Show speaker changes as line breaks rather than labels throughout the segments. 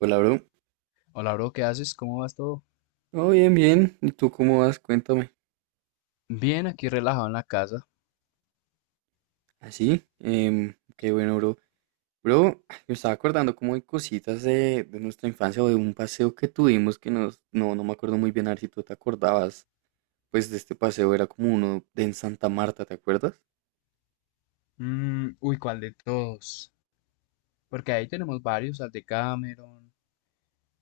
Hola, bro.
Hola, bro, ¿qué haces? ¿Cómo vas todo?
Oh, bien, bien. ¿Y tú cómo vas? Cuéntame.
Bien, aquí relajado en la casa.
Así, qué bueno,
Sí.
bro. Bro, me estaba acordando como de cositas de nuestra infancia o de un paseo que tuvimos que nos, no me acuerdo muy bien, a ver si tú te acordabas. Pues de este paseo era como uno de en Santa Marta, ¿te acuerdas?
Mm, uy, ¿cuál de todos? Porque ahí tenemos varios, al de Cameron,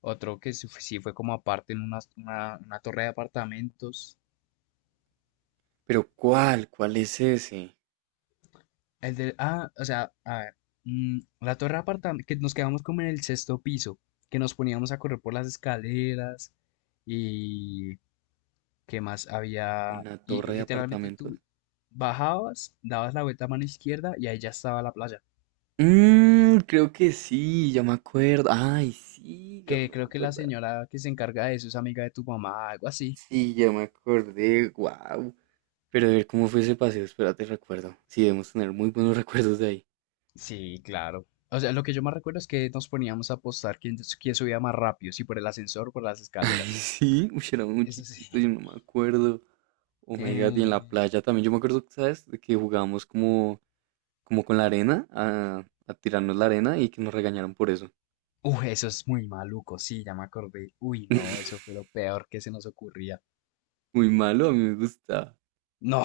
otro que sí fue como aparte en una, una torre de apartamentos.
Pero ¿cuál? ¿Cuál es ese?
El de, ah, o sea, a ver, mm, la torre de apartamentos, que nos quedamos como en el sexto piso, que nos poníamos a correr por las escaleras y qué más había,
¿Una
y
torre de
literalmente
apartamentos?
tú bajabas, dabas la vuelta a mano izquierda y ahí ya estaba la playa.
Mmm, creo que sí, ya me acuerdo. Ay, sí, yo
Que
no me
creo que la
acordaba.
señora que se encarga de eso es amiga de tu mamá, algo así.
Sí, ya me acordé. Wow. Pero a ver cómo fue ese paseo, espérate, recuerdo. Sí, debemos tener muy buenos recuerdos de ahí.
Sí, claro. O sea, lo que yo más recuerdo es que nos poníamos a apostar quién, subía más rápido, si por el ascensor o por las
Ay,
escaleras.
sí, uy, era muy
Eso sí.
chiquito, yo no me acuerdo. Oh my God, y en la
Eh...
playa también, yo me acuerdo, ¿sabes? De que jugábamos como, como con la arena, a tirarnos la arena y que nos regañaron por eso.
Uy, eso es muy maluco, sí, ya me acordé. Uy, no, eso fue lo peor que se nos ocurría.
Muy malo, a mí me gustaba.
No,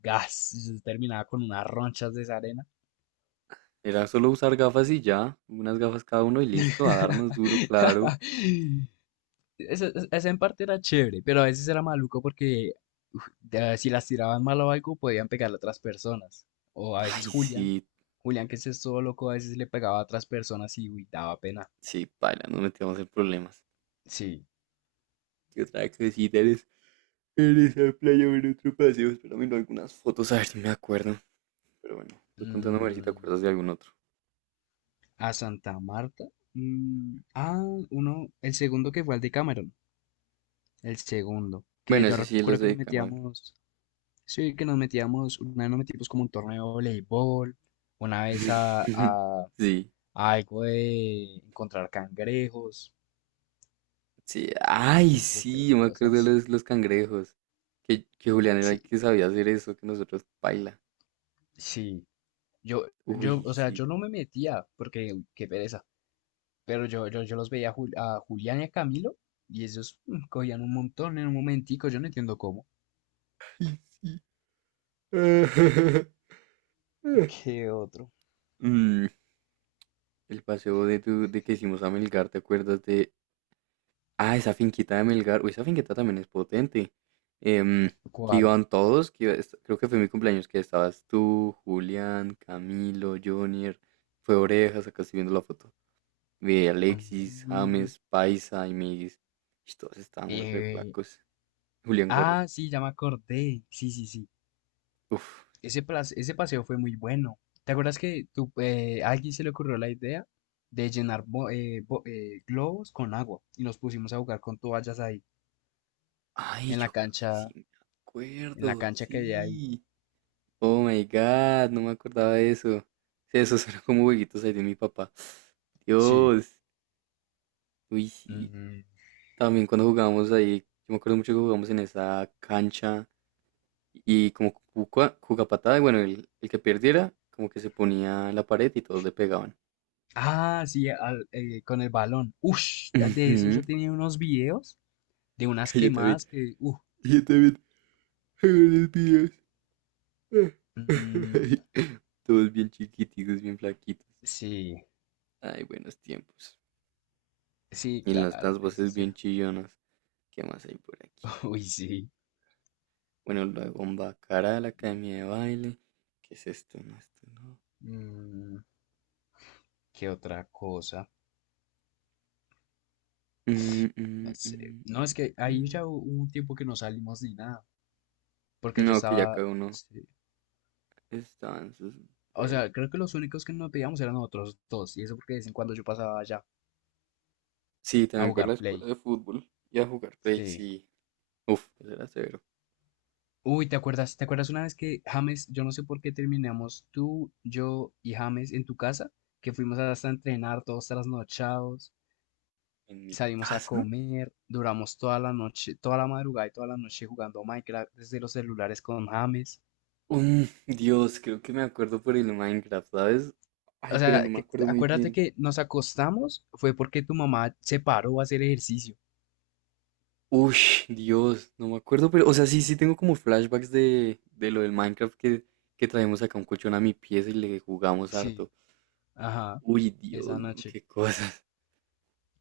gas, yo terminaba con unas ronchas de esa arena.
Era solo usar gafas y ya, unas gafas cada uno y listo, a darnos duro, claro.
Ese, en parte era chévere, pero a veces era maluco porque uf, si las tiraban mal o algo, podían pegarle a otras personas. O a veces
Ay, sí,
Julián, que ese es todo loco, a veces le pegaba a otras personas y uy, daba pena.
sí, paila, nos metíamos en problemas.
Sí.
¿Qué otra cosita eres? En esa playa o en otro paseo, espera, miro algunas fotos, a ver si me acuerdo. Pero bueno, voy contando a ver si te
Mm,
acuerdas de algún otro.
a Santa Marta. mm, ah, uno, el segundo que fue al de Cameron. El segundo. Que
Bueno,
yo
ese sí, los
recuerdo que nos
de Cameron.
metíamos. Sí, que nos metíamos. Una vez nos metimos como un torneo de voleibol. Una vez
Sí,
algo de encontrar cangrejos,
sí. Ay,
un poco de
sí, yo me acuerdo de
cosas.
los cangrejos. Que Julián era
Sí,
el que sabía hacer eso, que nosotros baila.
sí.
Uy,
O sea, yo
sí.
no me metía porque, uy, qué pereza. Pero yo los veía a, a Julián y a Camilo y ellos mm, cogían un montón en un momentico. Yo no entiendo cómo.
Ay, sí.
¿Qué otro?
Mm, el paseo de, tu, de que hicimos a Melgar, ¿te acuerdas de Ah, esa finquita de Melgar. Uy, esa finquita también es potente. Em, que
¿Cuál?
iban todos, creo que fue mi cumpleaños, que estabas tú, Julián, Camilo, Jonier, fue Orejas, acá estoy viendo la foto. Vi a Alexis,
Mm,
James, Paisa y Miguis. Y todos estábamos re
eh,
flacos. Julián Gordo.
sí, ya me acordé. Sí, sí, sí.
Uf.
Ese, ese paseo fue muy bueno. ¿Te acuerdas que tú, a alguien se le ocurrió la idea de llenar globos con agua y nos pusimos a jugar con toallas ahí
Ay,
en la
yo creo que sí
cancha,
me acuerdo.
que había ahí?
Sí. Oh my God, no me acordaba de eso. Sí, esos eran como huequitos ahí de mi papá.
Sí.
Dios. Uy, sí,
Mm.
también cuando jugábamos ahí, yo me acuerdo mucho que jugamos en esa cancha y como cucapatada, y bueno, el que perdiera como que se ponía en la pared y todos le pegaban.
Ah, sí, con el balón. Ush, de eso
Ujú.
yo tenía unos videos de unas
Que yo también,
quemadas que,
yo también hago los videos.
mm,
Todos bien chiquititos, bien flaquitos.
sí,
Ay, buenos tiempos.
sí,
Y nuestras
claro, eso
voces
sí
bien
era.
chillonas. ¿Qué más hay por aquí?
Uy, sí.
Bueno, la bomba cara la academia de baile. ¿Qué es esto? No, esto no.
Mm, ¿qué otra cosa?
Mm,
No
mm,
sé.
mm,
No,
mm,
es que
mm.
ahí ya
Mm.
hubo un tiempo que no salimos ni nada. Porque yo
No, que ya
estaba.
cada uno
Sí.
estaba en sus
O
vueltas.
sea, creo que los únicos que no pedíamos eran nosotros dos. Y eso porque de vez en cuando yo pasaba allá
Sí,
a
también fue a la
jugar
escuela
Play.
de fútbol y a jugar play,
Sí.
sí. Uf, eso era severo.
Uy, ¿te acuerdas? ¿Te acuerdas una vez que James, yo no sé por qué terminamos tú, yo y James en tu casa? Que fuimos hasta a entrenar todos trasnochados.
En mi
Salimos a
casa,
comer, duramos toda la noche, toda la madrugada y toda la noche jugando Minecraft desde los celulares con James.
um Dios, creo que me acuerdo por el Minecraft, ¿sabes?
O
Ay, pero no
sea,
me acuerdo muy
acuérdate
bien.
que nos acostamos fue porque tu mamá se paró a hacer ejercicio.
Uy, Dios, no me acuerdo, pero, o sea, sí, sí tengo como flashbacks de lo del Minecraft que traemos acá un colchón a mi pieza y le jugamos
Sí,
harto.
ajá,
Uy,
esa
Dios, no,
noche.
qué cosas.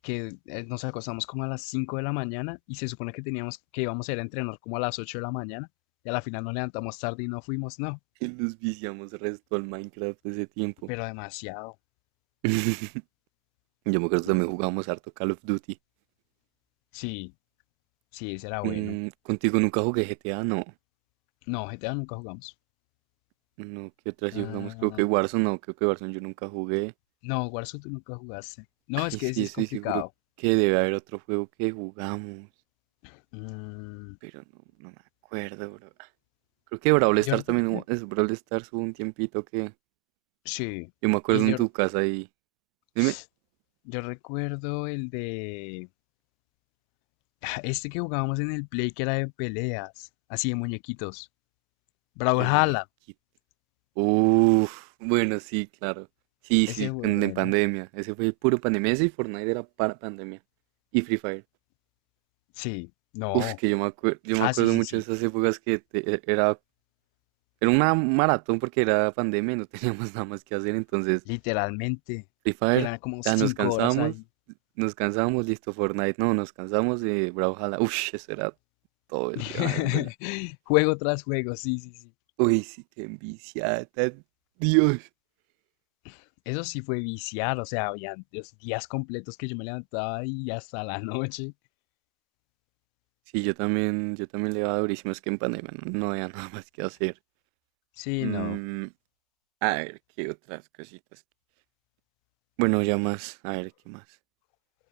Que nos acostamos como a las 5 de la mañana y se supone que teníamos que íbamos a ir a entrenar como a las 8 de la mañana y a la final nos levantamos tarde y no fuimos, no,
Nos viciamos resto al Minecraft ese tiempo.
pero demasiado.
Yo me acuerdo
Mm,
también jugábamos harto Call of Duty.
sí, sí, ese era bueno.
Mm, contigo nunca jugué GTA, no.
No, GTA nunca jugamos.
No, ¿qué otra sí jugamos? Creo que
Ah,
Warzone, no, creo que Warzone yo nunca jugué.
no, Warzone tú nunca jugaste. No,
Ay,
es que
es
ese
que
es
estoy seguro
complicado.
que debe haber otro juego que jugamos,
Mm,
pero no, no me acuerdo, bro. Creo que Brawl
yo
Stars
creo
también hubo,
que
es Brawl Stars hubo un tiempito que
sí.
yo me acuerdo
Y
en
yo,
tu casa y... Dime,
yo recuerdo el de... Este que jugábamos en el Play que era de peleas, así de muñequitos.
de
Brawlhalla.
muñequito. Uf, bueno, sí, claro. Sí, sí,
Ese fue
en
bueno.
pandemia. Ese fue puro pandemia. Ese y Fortnite era para pandemia. Y Free Fire.
Sí,
Uf,
no.
que yo me
Ah, sí,
acuerdo
sí,
mucho de
sí.
esas épocas era, era una maratón porque era pandemia y no teníamos nada más que hacer, entonces
Literalmente.
Free
Que
Fire,
eran como
ya
cinco horas ahí.
nos cansábamos, listo, Fortnite, no, nos cansamos de Brawlhalla, uf, eso era todo el día dándole.
Juego tras juego, sí, sí, sí.
Uy, sí, qué envicia, tan- Dios.
Eso sí fue viciar, o sea, habían los días completos que yo me levantaba y hasta la noche.
Sí, yo también le daba durísimo, es que en pandemia no, no había nada más que hacer.
Sí, no.
Mm, a ver, ¿qué otras cositas? Bueno, ya más, a ver, ¿qué más?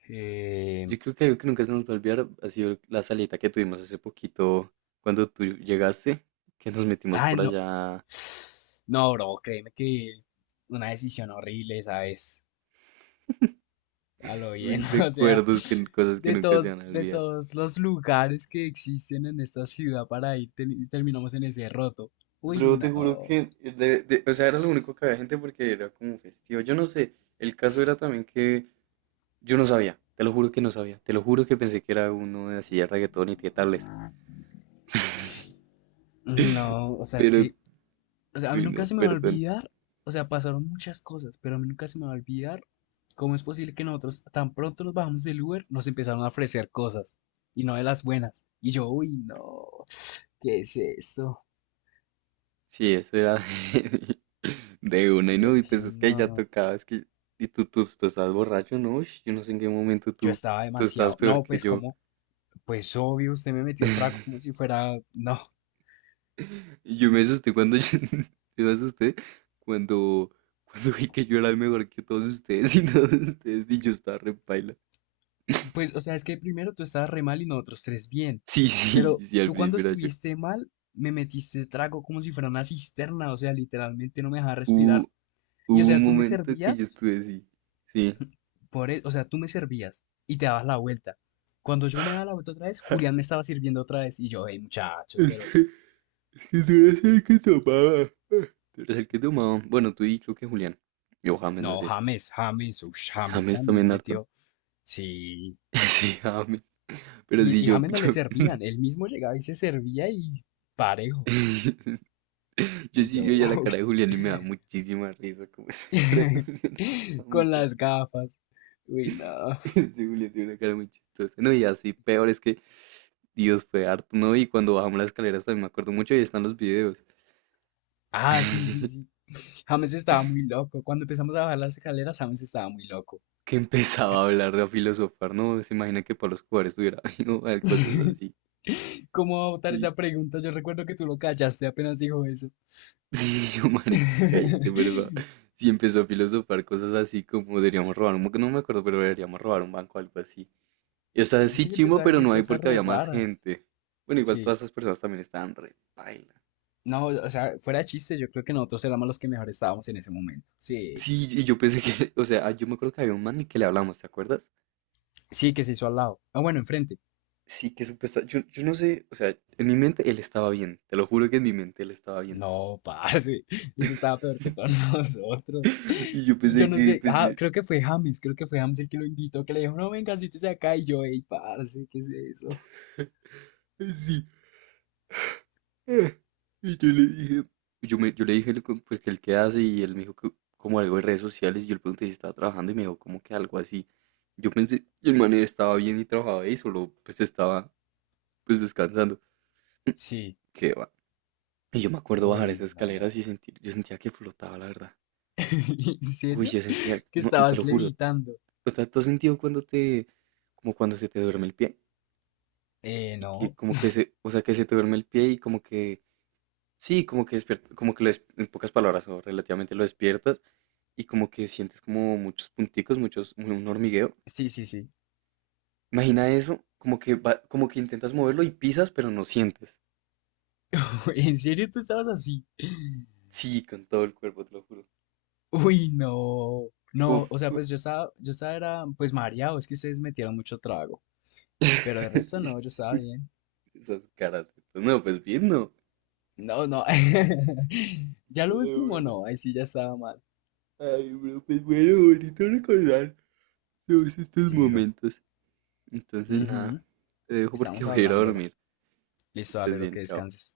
Eh,
Yo creo que algo que nunca se nos va a olvidar ha sido la salita que tuvimos hace poquito cuando tú llegaste, que nos metimos
ay,
por
no.
allá.
No, bro, créeme que una decisión horrible, ¿sabes? A lo bien,
Uy,
o sea,
recuerdos, que, cosas que
de
nunca se
todos,
van a olvidar.
los lugares que existen en esta ciudad para ir, terminamos en ese roto. Uy,
Bro, te juro
no.
que, o sea, era lo único que había gente porque era como festivo. Yo no sé, el caso era también que yo no sabía, te lo juro que no sabía, te lo juro que pensé que era uno de así de reggaetón y qué tales.
No,
Pero,
o sea, a mí
uy,
nunca
no,
se me va a
perdón.
olvidar, o sea, pasaron muchas cosas, pero a mí nunca se me va a olvidar cómo es posible que nosotros tan pronto nos bajamos del Uber, nos empezaron a ofrecer cosas y no de las buenas. Y yo, uy, no, ¿qué es esto?
Sí, eso era de, de una y
Yo
no, y
dije,
pues es que ya
no,
tocaba, es que, y tú estás borracho, ¿no? Ush, yo no sé en qué momento
yo
tú,
estaba
tú estás
demasiado.
peor
No,
que
pues
yo.
como, pues obvio, usted me metió trago como si fuera. No,
Y yo me asusté cuando, yo, yo me asusté cuando, cuando vi que yo era el mejor que todos ustedes y todos ustedes y yo estaba re paila.
pues, o sea, es que primero tú estabas re mal y nosotros tres bien.
Sí, sí,
Pero
sí, al
tú cuando
principio era yo.
estuviste mal, me metiste trago como si fuera una cisterna, o sea, literalmente no me dejaba respirar.
Hubo,
Y o
hubo un
sea, tú me
momento que yo
servías,
estuve así, sí.
por e- o sea, tú me servías y te dabas la vuelta. Cuando yo me daba la vuelta otra vez, Julián me estaba sirviendo otra vez. Y yo, hey, muchachos,
es
pero.
que Es que tú eres el que tomaba. Tú eres el que tomaba. Bueno, tú y creo que Julián. Yo James, no
No,
sé.
James, uff, James
¿James
también
también harto?
metió. Sí.
Sí, James. Pero sí,
Y, James no le
yo,
servían, él mismo llegaba y se servía y parejo.
yo
Y
sí veo
yo,
ya la
uy,
cara de Julián y me da muchísima risa como esa cara de Julián. Da
con
mucha
las gafas. Uy, no.
risa. Sí, Julián tiene una cara muy chistosa. No, y así peor es que Dios fue harto, ¿no? Y cuando bajamos las escaleras también me acuerdo mucho y están los videos.
Ah, sí, sí, sí. James estaba muy loco. Cuando empezamos a bajar las escaleras, James estaba muy loco.
Que empezaba a hablar, a filosofar, ¿no? Se imagina que Pablo Escobar estuviera viendo cosas así.
¿Cómo va a votar
Y,
esa pregunta? Yo recuerdo que tú lo callaste apenas dijo eso.
sí, yo, marica, cállate, por favor. Sí, empezó a filosofar cosas así como deberíamos robar un banco, no me acuerdo, pero deberíamos robar un banco, algo así. Y o sea, sí
Sí, empezó
chimbo,
a
pero
decir
no hay
cosas
porque
re
había más
raras.
gente. Bueno, igual todas
Sí.
esas personas también estaban re paila.
No, o sea, fuera de chiste, yo creo que nosotros éramos los que mejor estábamos en ese momento. Sí.
Sí, y yo pensé que, o sea, ah, yo me acuerdo que había un man y que le hablamos, ¿te acuerdas?
Sí, que se hizo al lado. Ah, bueno, enfrente.
Sí, que supuestamente, yo no sé, o sea, en mi mente él estaba bien, te lo juro que en mi mente él estaba bien.
No, parce, ese estaba peor que todos nosotros.
Y yo
Y yo
pensé
no
que,
sé,
pues,
ah,
yo-
creo que fue James el que lo invitó, que le dijo, no, venga, siéntese acá. Y yo, ey, parce, ¿qué es eso?
Sí, Eh, y yo le dije, yo, yo le dije lo pues, que él qué hace y él me dijo que como algo de redes sociales y yo le pregunté si estaba trabajando y me dijo como que algo así. Yo pensé, y el man estaba bien y trabajaba y solo pues estaba pues descansando.
Sí,
Qué va. Y yo me acuerdo bajar
uy,
esas escaleras
no.
y sentir, yo sentía que flotaba, la verdad.
¿En
Uy,
serio?
yo sentía,
¿Que
no, te lo
estabas
juro.
levitando?
O sea, ¿tú has sentido cuando te, como cuando se te duerme el pie? Y que
No.
como que se, o sea, que se te duerme el pie y como que sí, como que despierta, como que en pocas palabras o relativamente lo despiertas y como que sientes como muchos punticos, muchos, un hormigueo.
Sí, sí, sí.
Imagina eso, como que como que intentas moverlo y pisas, pero no sientes.
¿En serio tú estabas así?
Sí, con todo el cuerpo, te lo juro.
Uy, no.
Uf.
No, o sea, pues yo estaba, era, pues mareado, es que ustedes metieron mucho trago. Pero de resto no, yo estaba bien.
Esas caras. No, pues bien, no.
No, no. Ya lo
Pero
último
bueno,
no, ahí sí ya estaba mal.
ay, bro, pues bueno, bonito recordar todos estos
Sí, bro.
momentos. Entonces, nada,
Ujú,
te dejo porque
estamos
voy a ir a
hablando, bro.
dormir. Que
Listo, dale,
estés
lo que
bien, chao.
descanses.